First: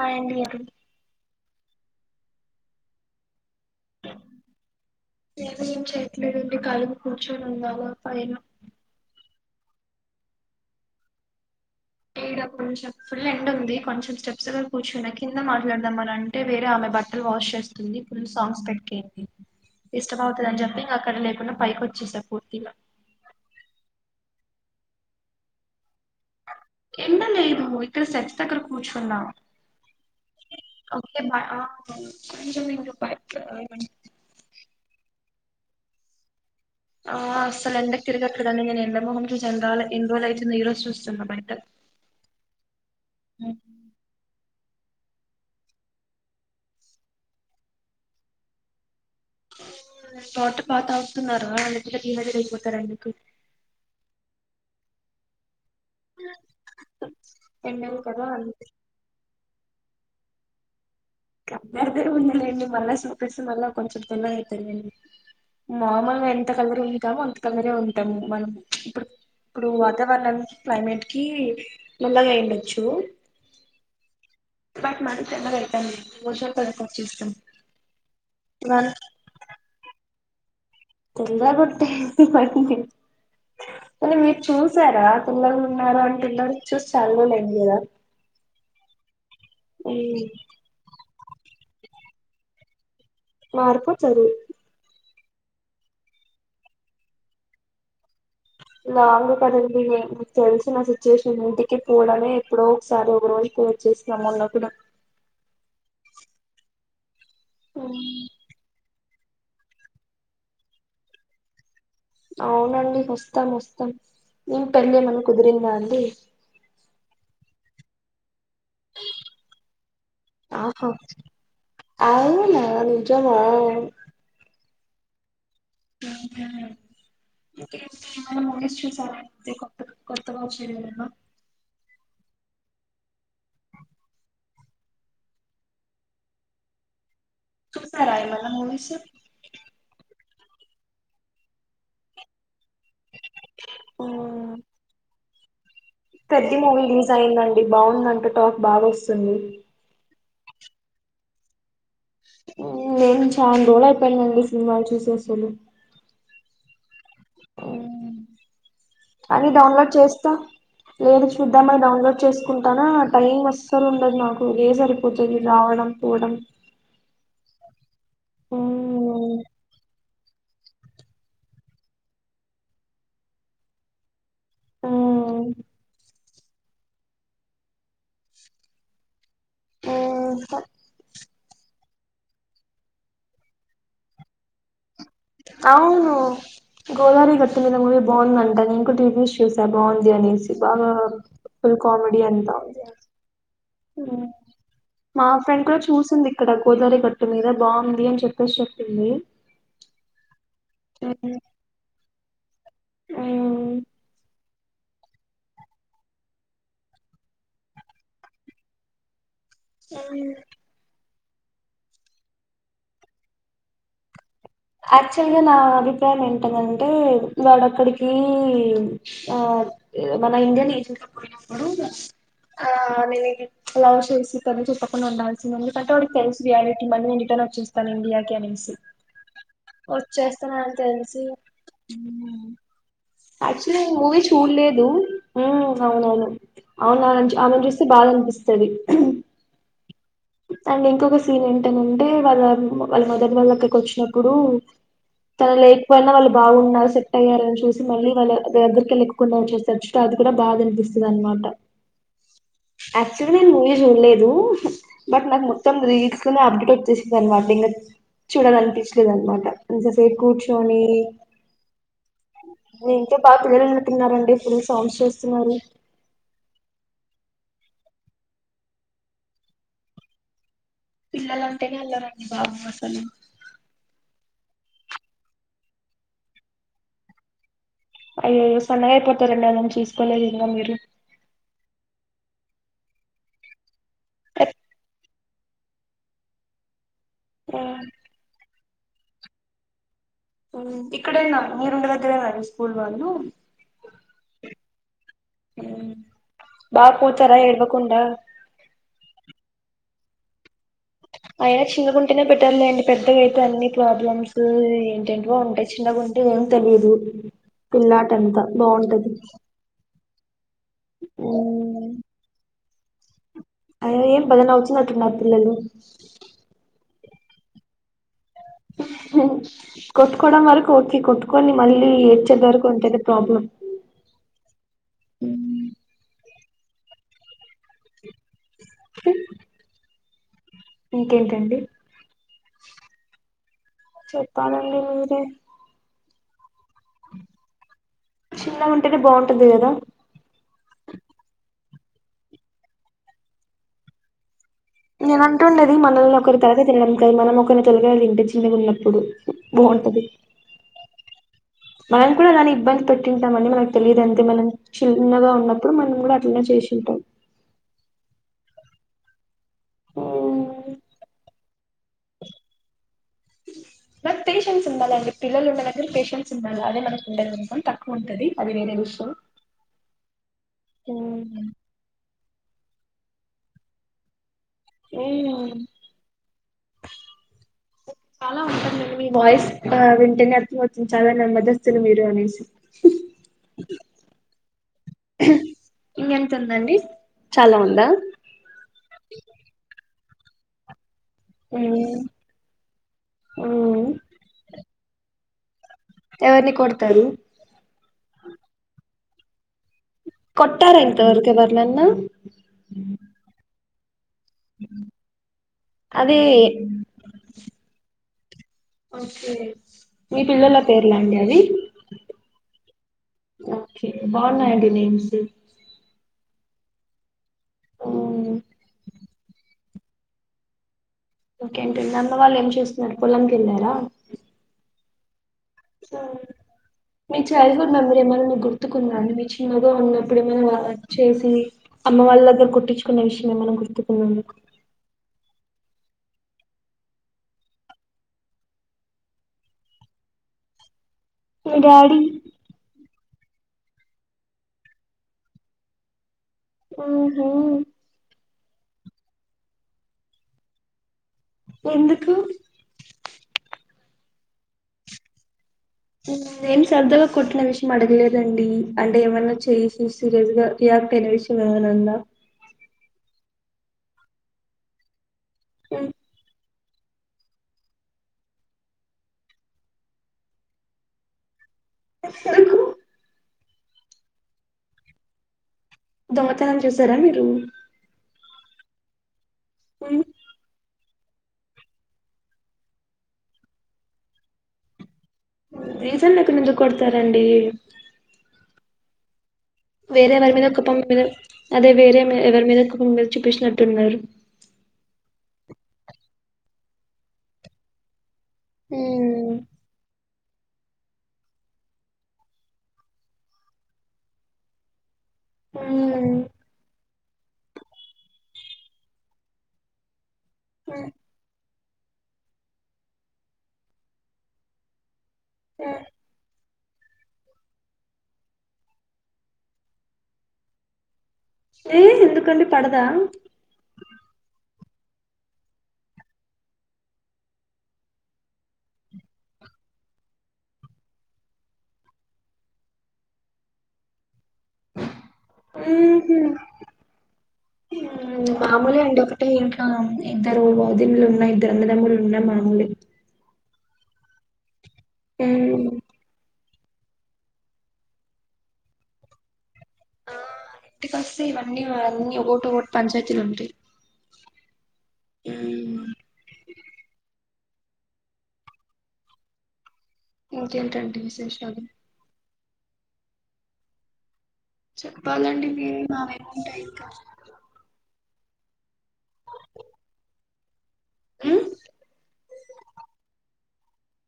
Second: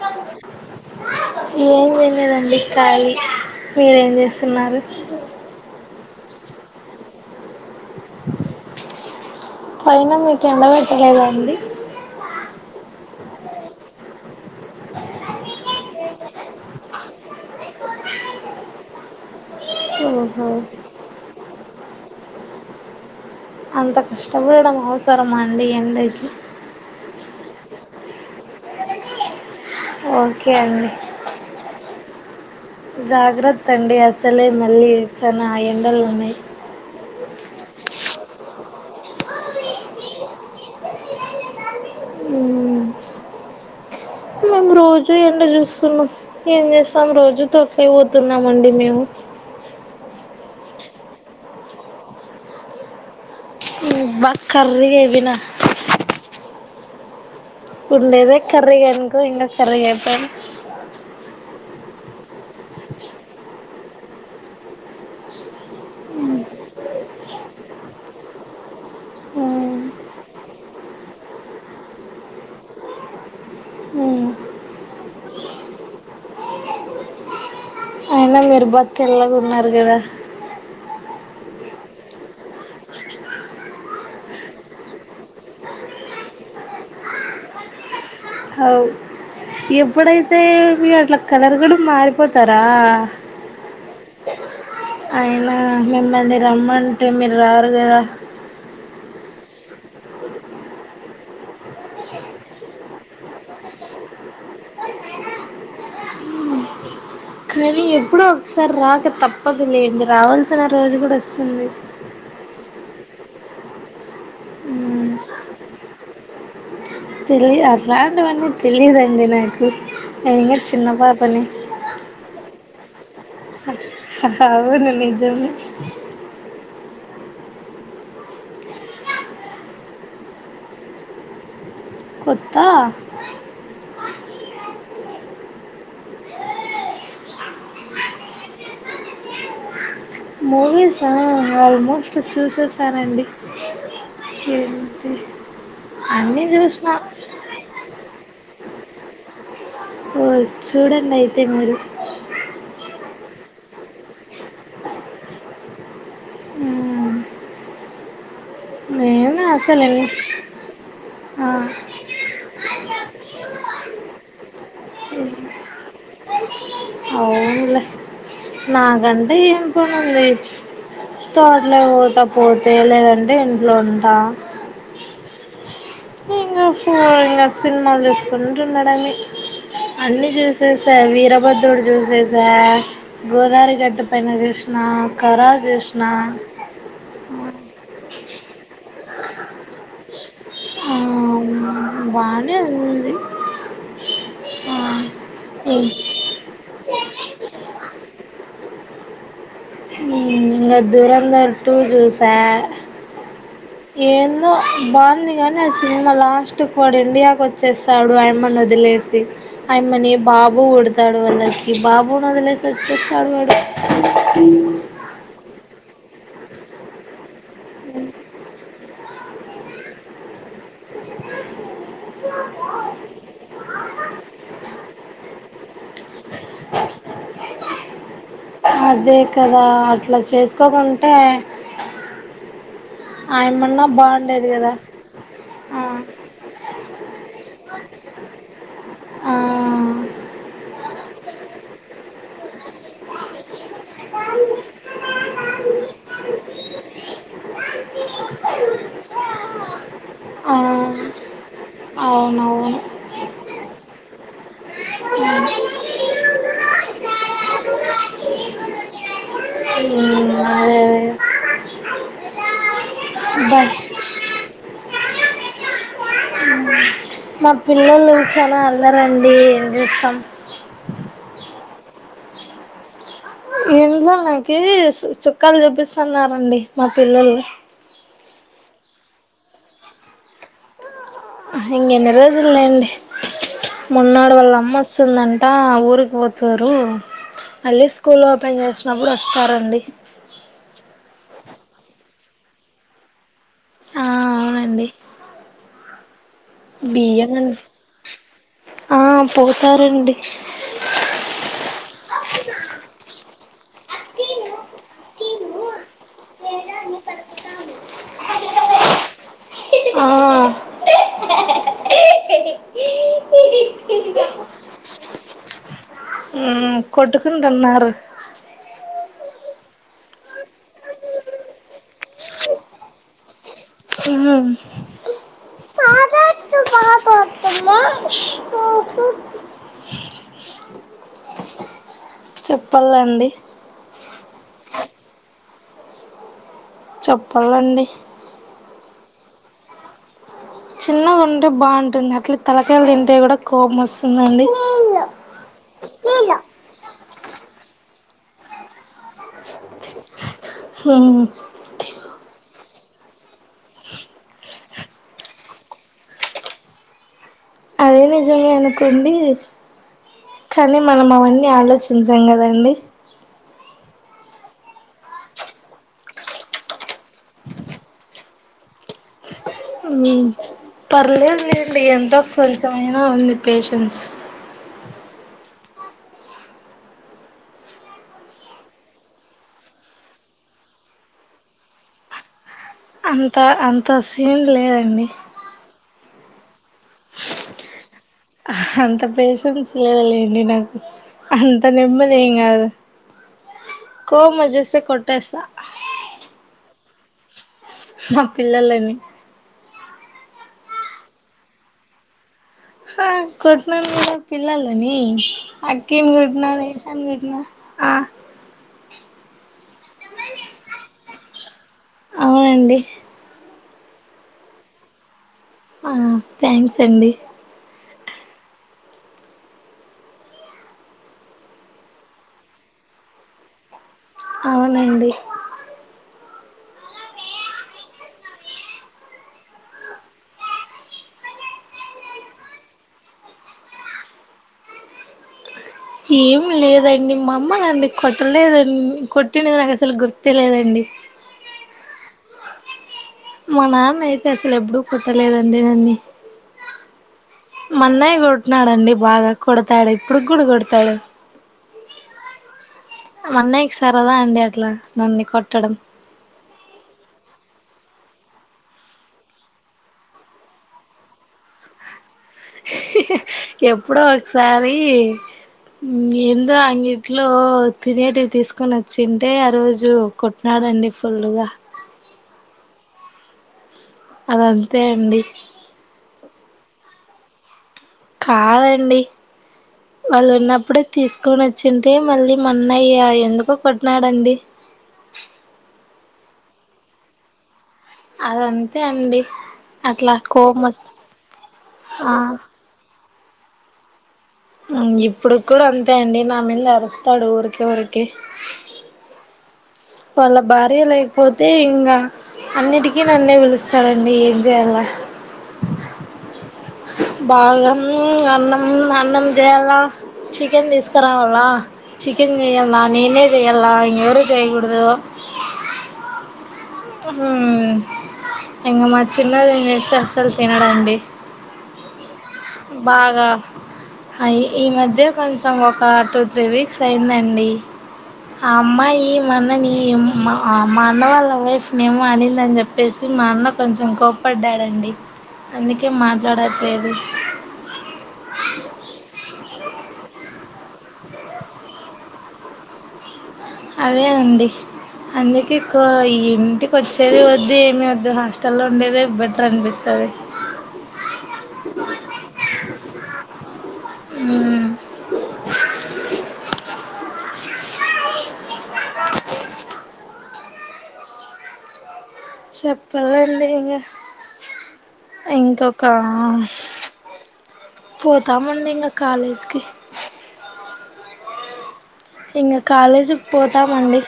Hi అండి గారు ఏం చేయట్లేదండి ఖాళీ మీర్ ఏం చేస్తున్నారు. కూర్చోనున్నవ పైన. పైన మీకు ఎండ పెట్టలేదా అండి ఇగా కొంచెం ఫుల్ ఎండ ఉంది కొంచెం స్టెప్స్ గా కూర్చున్నా కింద మాట్లాదాం అని అంటే వేరే ఆమె బట్టలు వాష్ ష్ చేస్తుంది ఫుల్ సాంగ్స్ పెట్టుకేంది ఇష్టం ఓహో అవుతుందని చెప్పి ఇంక అక్కడ లేకుండా పైకి వచ్చేసా పూర్తిగా అంత కష్టపడడం అవసరమా అండి ఎండకి ఎండ లేదు ఇక్కడ స్టెప్స్ దగ్గర కూర్చున్నా ఓకే అండి ఓకే బాయ్ ఆ ఆ జాగ్రత్త అండి అసలే మళ్ళీ చనా ఎండలు ఉన్నాయి ఆ అసలు ఎండా తిరగట్లేదండీ నేన్ ఎండ మొహం చూసి ఎన్నాళ్ల ఎన్ని రోజు లయితుందొ ఈరోజు చూస్తున బయట ఉమ్ రోజూ ఎండ చూస్తున్నాం ఏం చేస్తాం రోజు తోట్ల పోతున్నాం అండి మేము తోట పాత ఆవుతున్నారా అ మది [unintelligible] అయిపోతారు అండి మీకు ఉమ్ బాగా కర్రిగా ఐపోయిన. [inaudible] కదా ఉండేదే కర్రిగా అనుకో ఇంకా కర్రిగా అయితాం కంగారు ఉందిలేండి మళ్ళా సోప్ ఎస్తే మళ్ళా కొంచెం తేలగ అయితలేండి మామూలుగా ఎంత కలర్ ఉంటామో అంత కలరే ఉంటాము మనం ఇప్పుడు ఇప్పుడు వాతావరణం క్లైమేట్ కి నల్లగా అయిండొచ్చు హుమ్ బట్ మనకి ఎండ పెడుతంది వర్షాలు కూడా పర్చేస్తూ న్న మీరు బా తెల్లగా ఉన్నారు కదా తెల్లగా వుంటే ఏంది మేడం మీర్ అనీ మీరు చూసారా తెల్లగున్నారా అని పిల్లలు ఉన్నార అని పిల్లడి చూసి చాలా రోజులు ఐంది కదా అవ్ మ్మ్ ఎప్పుడైతే మీ అట్లా కలర్ కూడా మారిపోతారా మారిపోతరు. అయినా మిమ్మల్ని రమ్మంటే మీరు రారు కదా లాంగ్ కదండి నేకు తెలిసిన సిచ్యుయేషన్ ఇంటికి పోవడమే ఎప్పుడో ఒకసారి ఒక రోజు పో చేస్ మొన్నకను శ్వేత కానీ ఎప్పుడో ఒకసారి రాక తప్పదు లేండి రావాల్సిన రోజు కూడా వస్తుంది. అవునండి వస్తాం వస్తాం ఇం పెళ్ళి ఏమన కుదిరిందా అండి. తెల్లి అట్లాంటివన్నీ తెలిదండి నాకు నేను ఇంకా చిన్న ఆహా పాపని జమవును అవును నిజమే ఏం జెతారు ఏమన్నా మూవీ చూసారా అండి కొత్త కొత్తగా వచ్చెవి ఏవైన కొత్త చూసారా ఏమన్నా మూవీస్ మూవీస్ ఆ ఆల్మోస్ట్ చూసెస్ సరే అండి ఏమిటి పెద్ది మూవీ రిలీజ్ అయిందండి బాగుందంట టాక్ బాగా వస్తుంది ఓ చూడండి అయితే మరి నేను చాన్ రోజులు అయిపోయిందండి సినిమాలు చూసేసలు మ్మ్. అవున నేను అది అసలు డౌన్లోడ్ ఎన్- చేస్తా లేదు ఆ, చూద్దామని డౌన్లోడ్ చేస్ కుంటాన టైం అస్సలు ఉండదు నాకు వే సరిపోతుంది రావడం పోవడం. అవునులే నాకంటే మ్మ్ ఏం పన్ నుంది తోటలకు పోతా పోతే లేదంటే ఇంట్ల ఉంట మ్మ్ ఇంగ ఫోర్ ఇంగ సినిమాలు చూసుకుంట ఉండడమే అన్ని చూసేసా వీరభద్రుడు జ్యూసేసా గోదావరి గట్టు పైన చూసినా అవును గోదారి గట్ మీద మూవి బాగుంద అంట నేన్ కూడా టీబి జూష్ చూసా బాగుంది అనేసి అగో ఆ, ఫుల్ కామెడీ అంత బాగానే ఉంది ఊ ఆ, మా ఫ్రెండ్ కూడా ఇం- చూసింది ఇక్కడ గోదావరి గట్టు మీద బాగుంది అని చెప్పేసి చెప్పింది ఊ ఇంకా జుగంధర్ టు చూసా మ్మ్ సో బాగుంది కానీ ఆ సినిమా లాస్ట్ వాడు ఇండియాకు వచ్చేస్తాడు అయమను వదిలేసి అయమని బాబు వుడతాడు వాళ్ళకి బాబుని వదిలేసి వచ్చేస్తాడు వాడు ఆక్చుల్గా నా అభిప్రాయం ఏంటిదంటే వాడక్కడికి ఆ మన ఇండిని కింద పోయినపుడు ఆ నిను గిట్ లవ్ చేసి తను చెప్పకుండా ఉండాల్సింది ఎందుకంటే వాడికి తెలుసు రియాలిటీ మళ్ళి నేను రిటర్న్ వచ్చస్తాను ఇండియాకి అని. అదే కద్ వచ్చేస్తన్నాన్ తెలిసి ఆయమ్మన్నా యాక్చువల్లీ మూవీ బాగుండేది కదా చూడ్లేదు ఆ అవునవును అవును ఆమెను చూస్తే బాదనిపి పిస్తది. ఆ మళ్ళీంకొక సీన్ ఏంటంటే వాళ్ళ మ వాళ్ళ మదర్ వాళ్ళక్క కొచ్చినప్పుడు తను లేకపోయినా వాళ్ళు బాగున్నారు సెట్టయ్యారని చూసి మళ్ళీ వాళ్ళు దగ్గరికే లేకుండా [unintelligible] అది కూడా ఆ బాదనిపిస్తదనమాట అవునవును యాక్చువల్లి నేను మూవి చూడ్లేదు. దు. బట్ నాకు మొత్తం రీల్స్ అప్డేట్ మాట ఇంగ చూడాలనిపించలేదనమాట అంత సేపు ఉమ్ అదే కూర్చొని అదే. మీ ఇంట్లో బాగ బై పిల్లలున్నట్టు ఉన్నారండి. ఫుల్ సౌండ్స్ చేస్తున్నారు. మా పిల్లలు చాలా అల్లరండి. ఏం చేస్తాం. పిల్లలంటేనే అల్లరండి బాబు అసలు.. ఇంట్లో నాకి స్ చుక్కలు చూపిస్తన్నరండి మా పిల్లలు అయ్యయ్యో సన్నగయిపోతారండి ఆళ్లని చూసుకోని ఇంగా మీరు.. ఇంకేన్ని రోజుల్లెండి మన్నాడు వాల్లమ్మ వస్తుందం టా ఊరికి పోతారు. మళ్ళీ స్కూల్ ఓపెన్ చేసినప్పుడు వస్తారండి. ఇక్కడేనా మీరుండే దగ్గరేన ఈ స్కూల్ వాళ్ళు ఆ అవునండి. బాగ్ బియ్యం పోతారా అండి ఏడ్వకుండా ఆ పోతారండి. అయినా చిన్నగుంటేనే బెటర్లేండి పెద్దగైతే అన్ని క్లా.. ప్రాబ్లమ్స్ ఎంటెంటివో ఉంటాయ్ చిన్నగుంటే ఏం తెలిదు. పిల్లాటంతా బాగుంటది... ఆ అవును. ఏ పి అయ్యో ఏం నవ్వుతున్నట్టున్నారు పిల్లలు. మ్మ్ కొట్కుకుంటన్నారు. కొట్టుకోవడం వరకు ఓకే కొట్టుకోని మళ్ళీ ఏడ్చేంత వరకుంటేనే ప్రాబ్లం... మా [unintelligible] ఇంకేంటండి. చెప్పల్లండి. చెప్పాలండి మీరే. చెప్పల్లండి. తిది బాగుంటుంది కదా చిన్నగుంటే బాగుంటుంది అట్లే తలకాయలు తింటే కూడా కోపం వస్తుందండి. నేను అంటుండేది మనల్ని ఒకరి తలకాయ తినడం కాదు మనం ఒకరిని తలకాయ తింటే చిన్నగున్నప్పుడు బా ంటది. హ్మ్ మనం కూడా దానికి ఇబ్బంది పెట్టింటా మని మనకు తెలిదంతే మనం చిన్నగా ఉన్నప్పుడు మనం కూడా అట్లనే చేసింటాం. అది నిజమే అనుకోండి. కానీ మనం అవన్నీ ఆలోచించం కదండి. బట్ పేషెన్స్ ఉండాలండి పిల్లలు ఉండే దగ్గర పేషెన్స్ ఉండల్ల అదే మనకుండేది కొంచెం తక్కువంటది అది వేరే విషయం. మ్ పర్లేదులేండి ఎంతో కొంచమైనా ఉంది పేషెన్స్ ఉమ్మ్. చాలా ఉంటుంది అండి మీ వాయిస్ వింటేనే అర్థమవుతుంది చాలా నెమ్మదిస్తుదులు మీరు అనేసి అంత అంత సీన్ లేదండి. ఇంక ఎంతుందండి. అంత పేషెన్స్ లేదు లేండి నాకు అంత మ్మ్ నెమ్మది ఏం కాదు కోపం వచ్చేస్తే కొట్టేస్తా ఎవరిని కొడతారు నా పిల్లలని కొట్టార ఇంతవరకు ఎవరినన్నా ఆ కొట్టినాను కదా. పిల్లలని అక్కమి అదే కుంటటిన ఏమి కోట్టినా ఆ ఓకే మీ పిల్లల పేర్లా అండి అవి అవునండి ఓకే బాగున్నాయండి నేమ్స్ ఆ థ్యాంక్స్ అండి. ఉమ్, ఓకేంటంది అమ్మ వాళ్ళు ఏం చేస్తున్నారు పొలంకి వెళ్ళారా. అండి. ఆ మీ చైల్డ్హుడ్ మెమరీ ఏమైనా మీకు గుర్తుకుందా అండి మీ చిన్నగా ఉన్నప్పుడు ఏమైనా వాళ్ళ చేసి అమ్మ వాళ్ళ దగ్గర కోట్టించుకునే విషయమేమన్న గుర్తుకు ఉన్నదా అ ఏమి లేదండి మా అమ్మ నన్ను కొట్టలేదండి కొట్టినది నాకు అసలు గుర్తే లేదండి. డాడీ మా నాన్న అయితే అసలు ఎప్పుడూ కొట్టలేదండి నన్ని ఆ మా అన్నయ కొట్న్నాడుండి బాగా కొడతాడు ఇప్పుడుకి కూడా కొడతాడు. ఎందుకు మా అన్నయ్యకి సరదా అండి అట్లా నన్ను కొట్టడం. ఉమ్ నేను సరదాగా కొట్టిన విషయం అడగలేదండి అంటే ఏమన్నా చేసి సీరియస్ గా విషయంనందా ఎప్పుడో ఒకసారి మ్మ్. ఉం అంగట్లో తినేటివి తీసుకొని వచ్చింటే ఆ రోజు కొట్టినాడుండి ఫుల్గా రు అదంతే అండి దొంగతనం చేసారా మీరు కాదండి వాళ్ళు ఉన్నప్పుడు తీసుకొని వచ్చింటే మళ్ళీ మా అన్నయ్య ఎందుకు కొట్టినాడండి. రీజన్ లేకుండా ఎందుకు కొడతారండి. అదంతే అండి వేరే అట్లా ఎవరి మీద కోపం మీ వస్తు మీద అదే వేరే ఆ ఎవరి మీద కోపం మీ మీద చూపిచినట్టున్నారు. ఉమ్ ఇప్పుడు కూడా అంతే అండి నా మీద అరుస్తాడు ఊరికే ఊరికి ఉమ్ వాళ్ళ భార్య లేకపోతే ఇంగ అన్నిటికీ నన్నే పిలుస్తాడండి ఏం చేయాలా బాగా అన్నం అన్నం అన్నం చేయాల చికెన్ తీసుకురావాలా చికెన్ చేయల నేనే చేయల ఇం ఎవరు చేయకూడదు హ్ హ్ ఇంకా మా చిన్నది నేను చేస్తే అస్సలు తినడండి ఏ ఎందుకండి పడదా బాగా అయి ఈ మధ్య కొంచెం ఒక టూ త్రీ వీక్స్ అయిందండి. ఆ అమ్మాయి మా ఆన్నాని మా మా అన్న వాళ్ళ వైఫ్ ఏమో అనిందని చెప్పేసి మా అన్న కొంచెం కోప్పడ్డాడండి. అందుకే మాట్లాడట్లేదు మామూలు అండి ఒకటే ఇంకా ఇద్దదు ఇల్ల ఉన్నా ఇద్దరు అన్నదమ్ములు ఉన్నా మామూలే అదే అండి అందుకే కో ఇ ఇంటి వచ్చేది వద్దు ఏమి వద్దు హాస్టల్లో లో ఉండేది బేట్ ఆ ఇంటికి వస్తే ఇవన్నీ అన్నీ ఒకటి ఒకటి పంచాయతీలు ఉంటాయి. హ్ హ్ ఇంకేంటండి విశేషాలు చెప్పలాండి ఇంగ చెప్పాలండి. మీవి ఇంకొక మావేపుంటాయి ఇంకా పోతంమండి ఇంకా కాలేజ్కి ఇంగ కాలేజీకి పోతామండి.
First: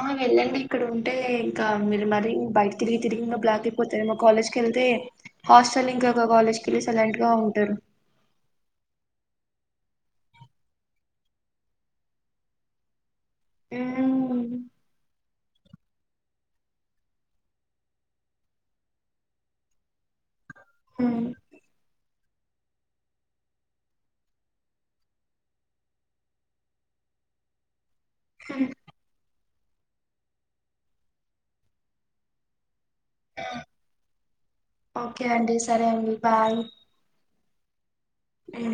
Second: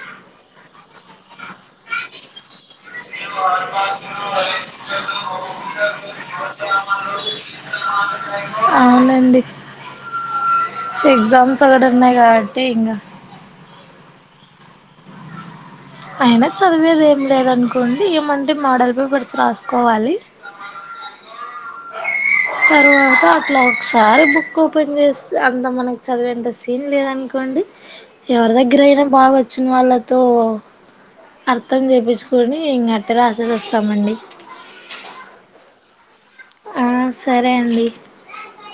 ఆ వెళ్ళండి ఇక్కడ ఉంటే ఇంకా మీరు మరీ బయట తిరిగి తిరిగి బ్లాక్ అయిపోతారు మా కాలేజ్కివెళ్తే హాస్టల్ ఇంకా కాలేజ్ అవునండి ఎగజామ్స్గడన్నాయి కాబట్టి ఇంగా హ్ అయినా చదివేది ఏం లేదనుకోండి ఏమంటే మోడల్ పేపర్స్ రాసుకోవాలి. హ్ తర్వాత అట్లా ఒకసారి బుక్ ఓపెన్ చేస్త అంత మనకి చదివేంత సీన్ లేదనుకో అండి ఎవరి దగ్గరీ అయినా బాగా వచ్చిన వాళ్ళతో అర్థం చేపించుకొని ఇంగ రాసెసి వస్తామండి. ఓకే అండి సరే అండి బాయ్ రండి హ్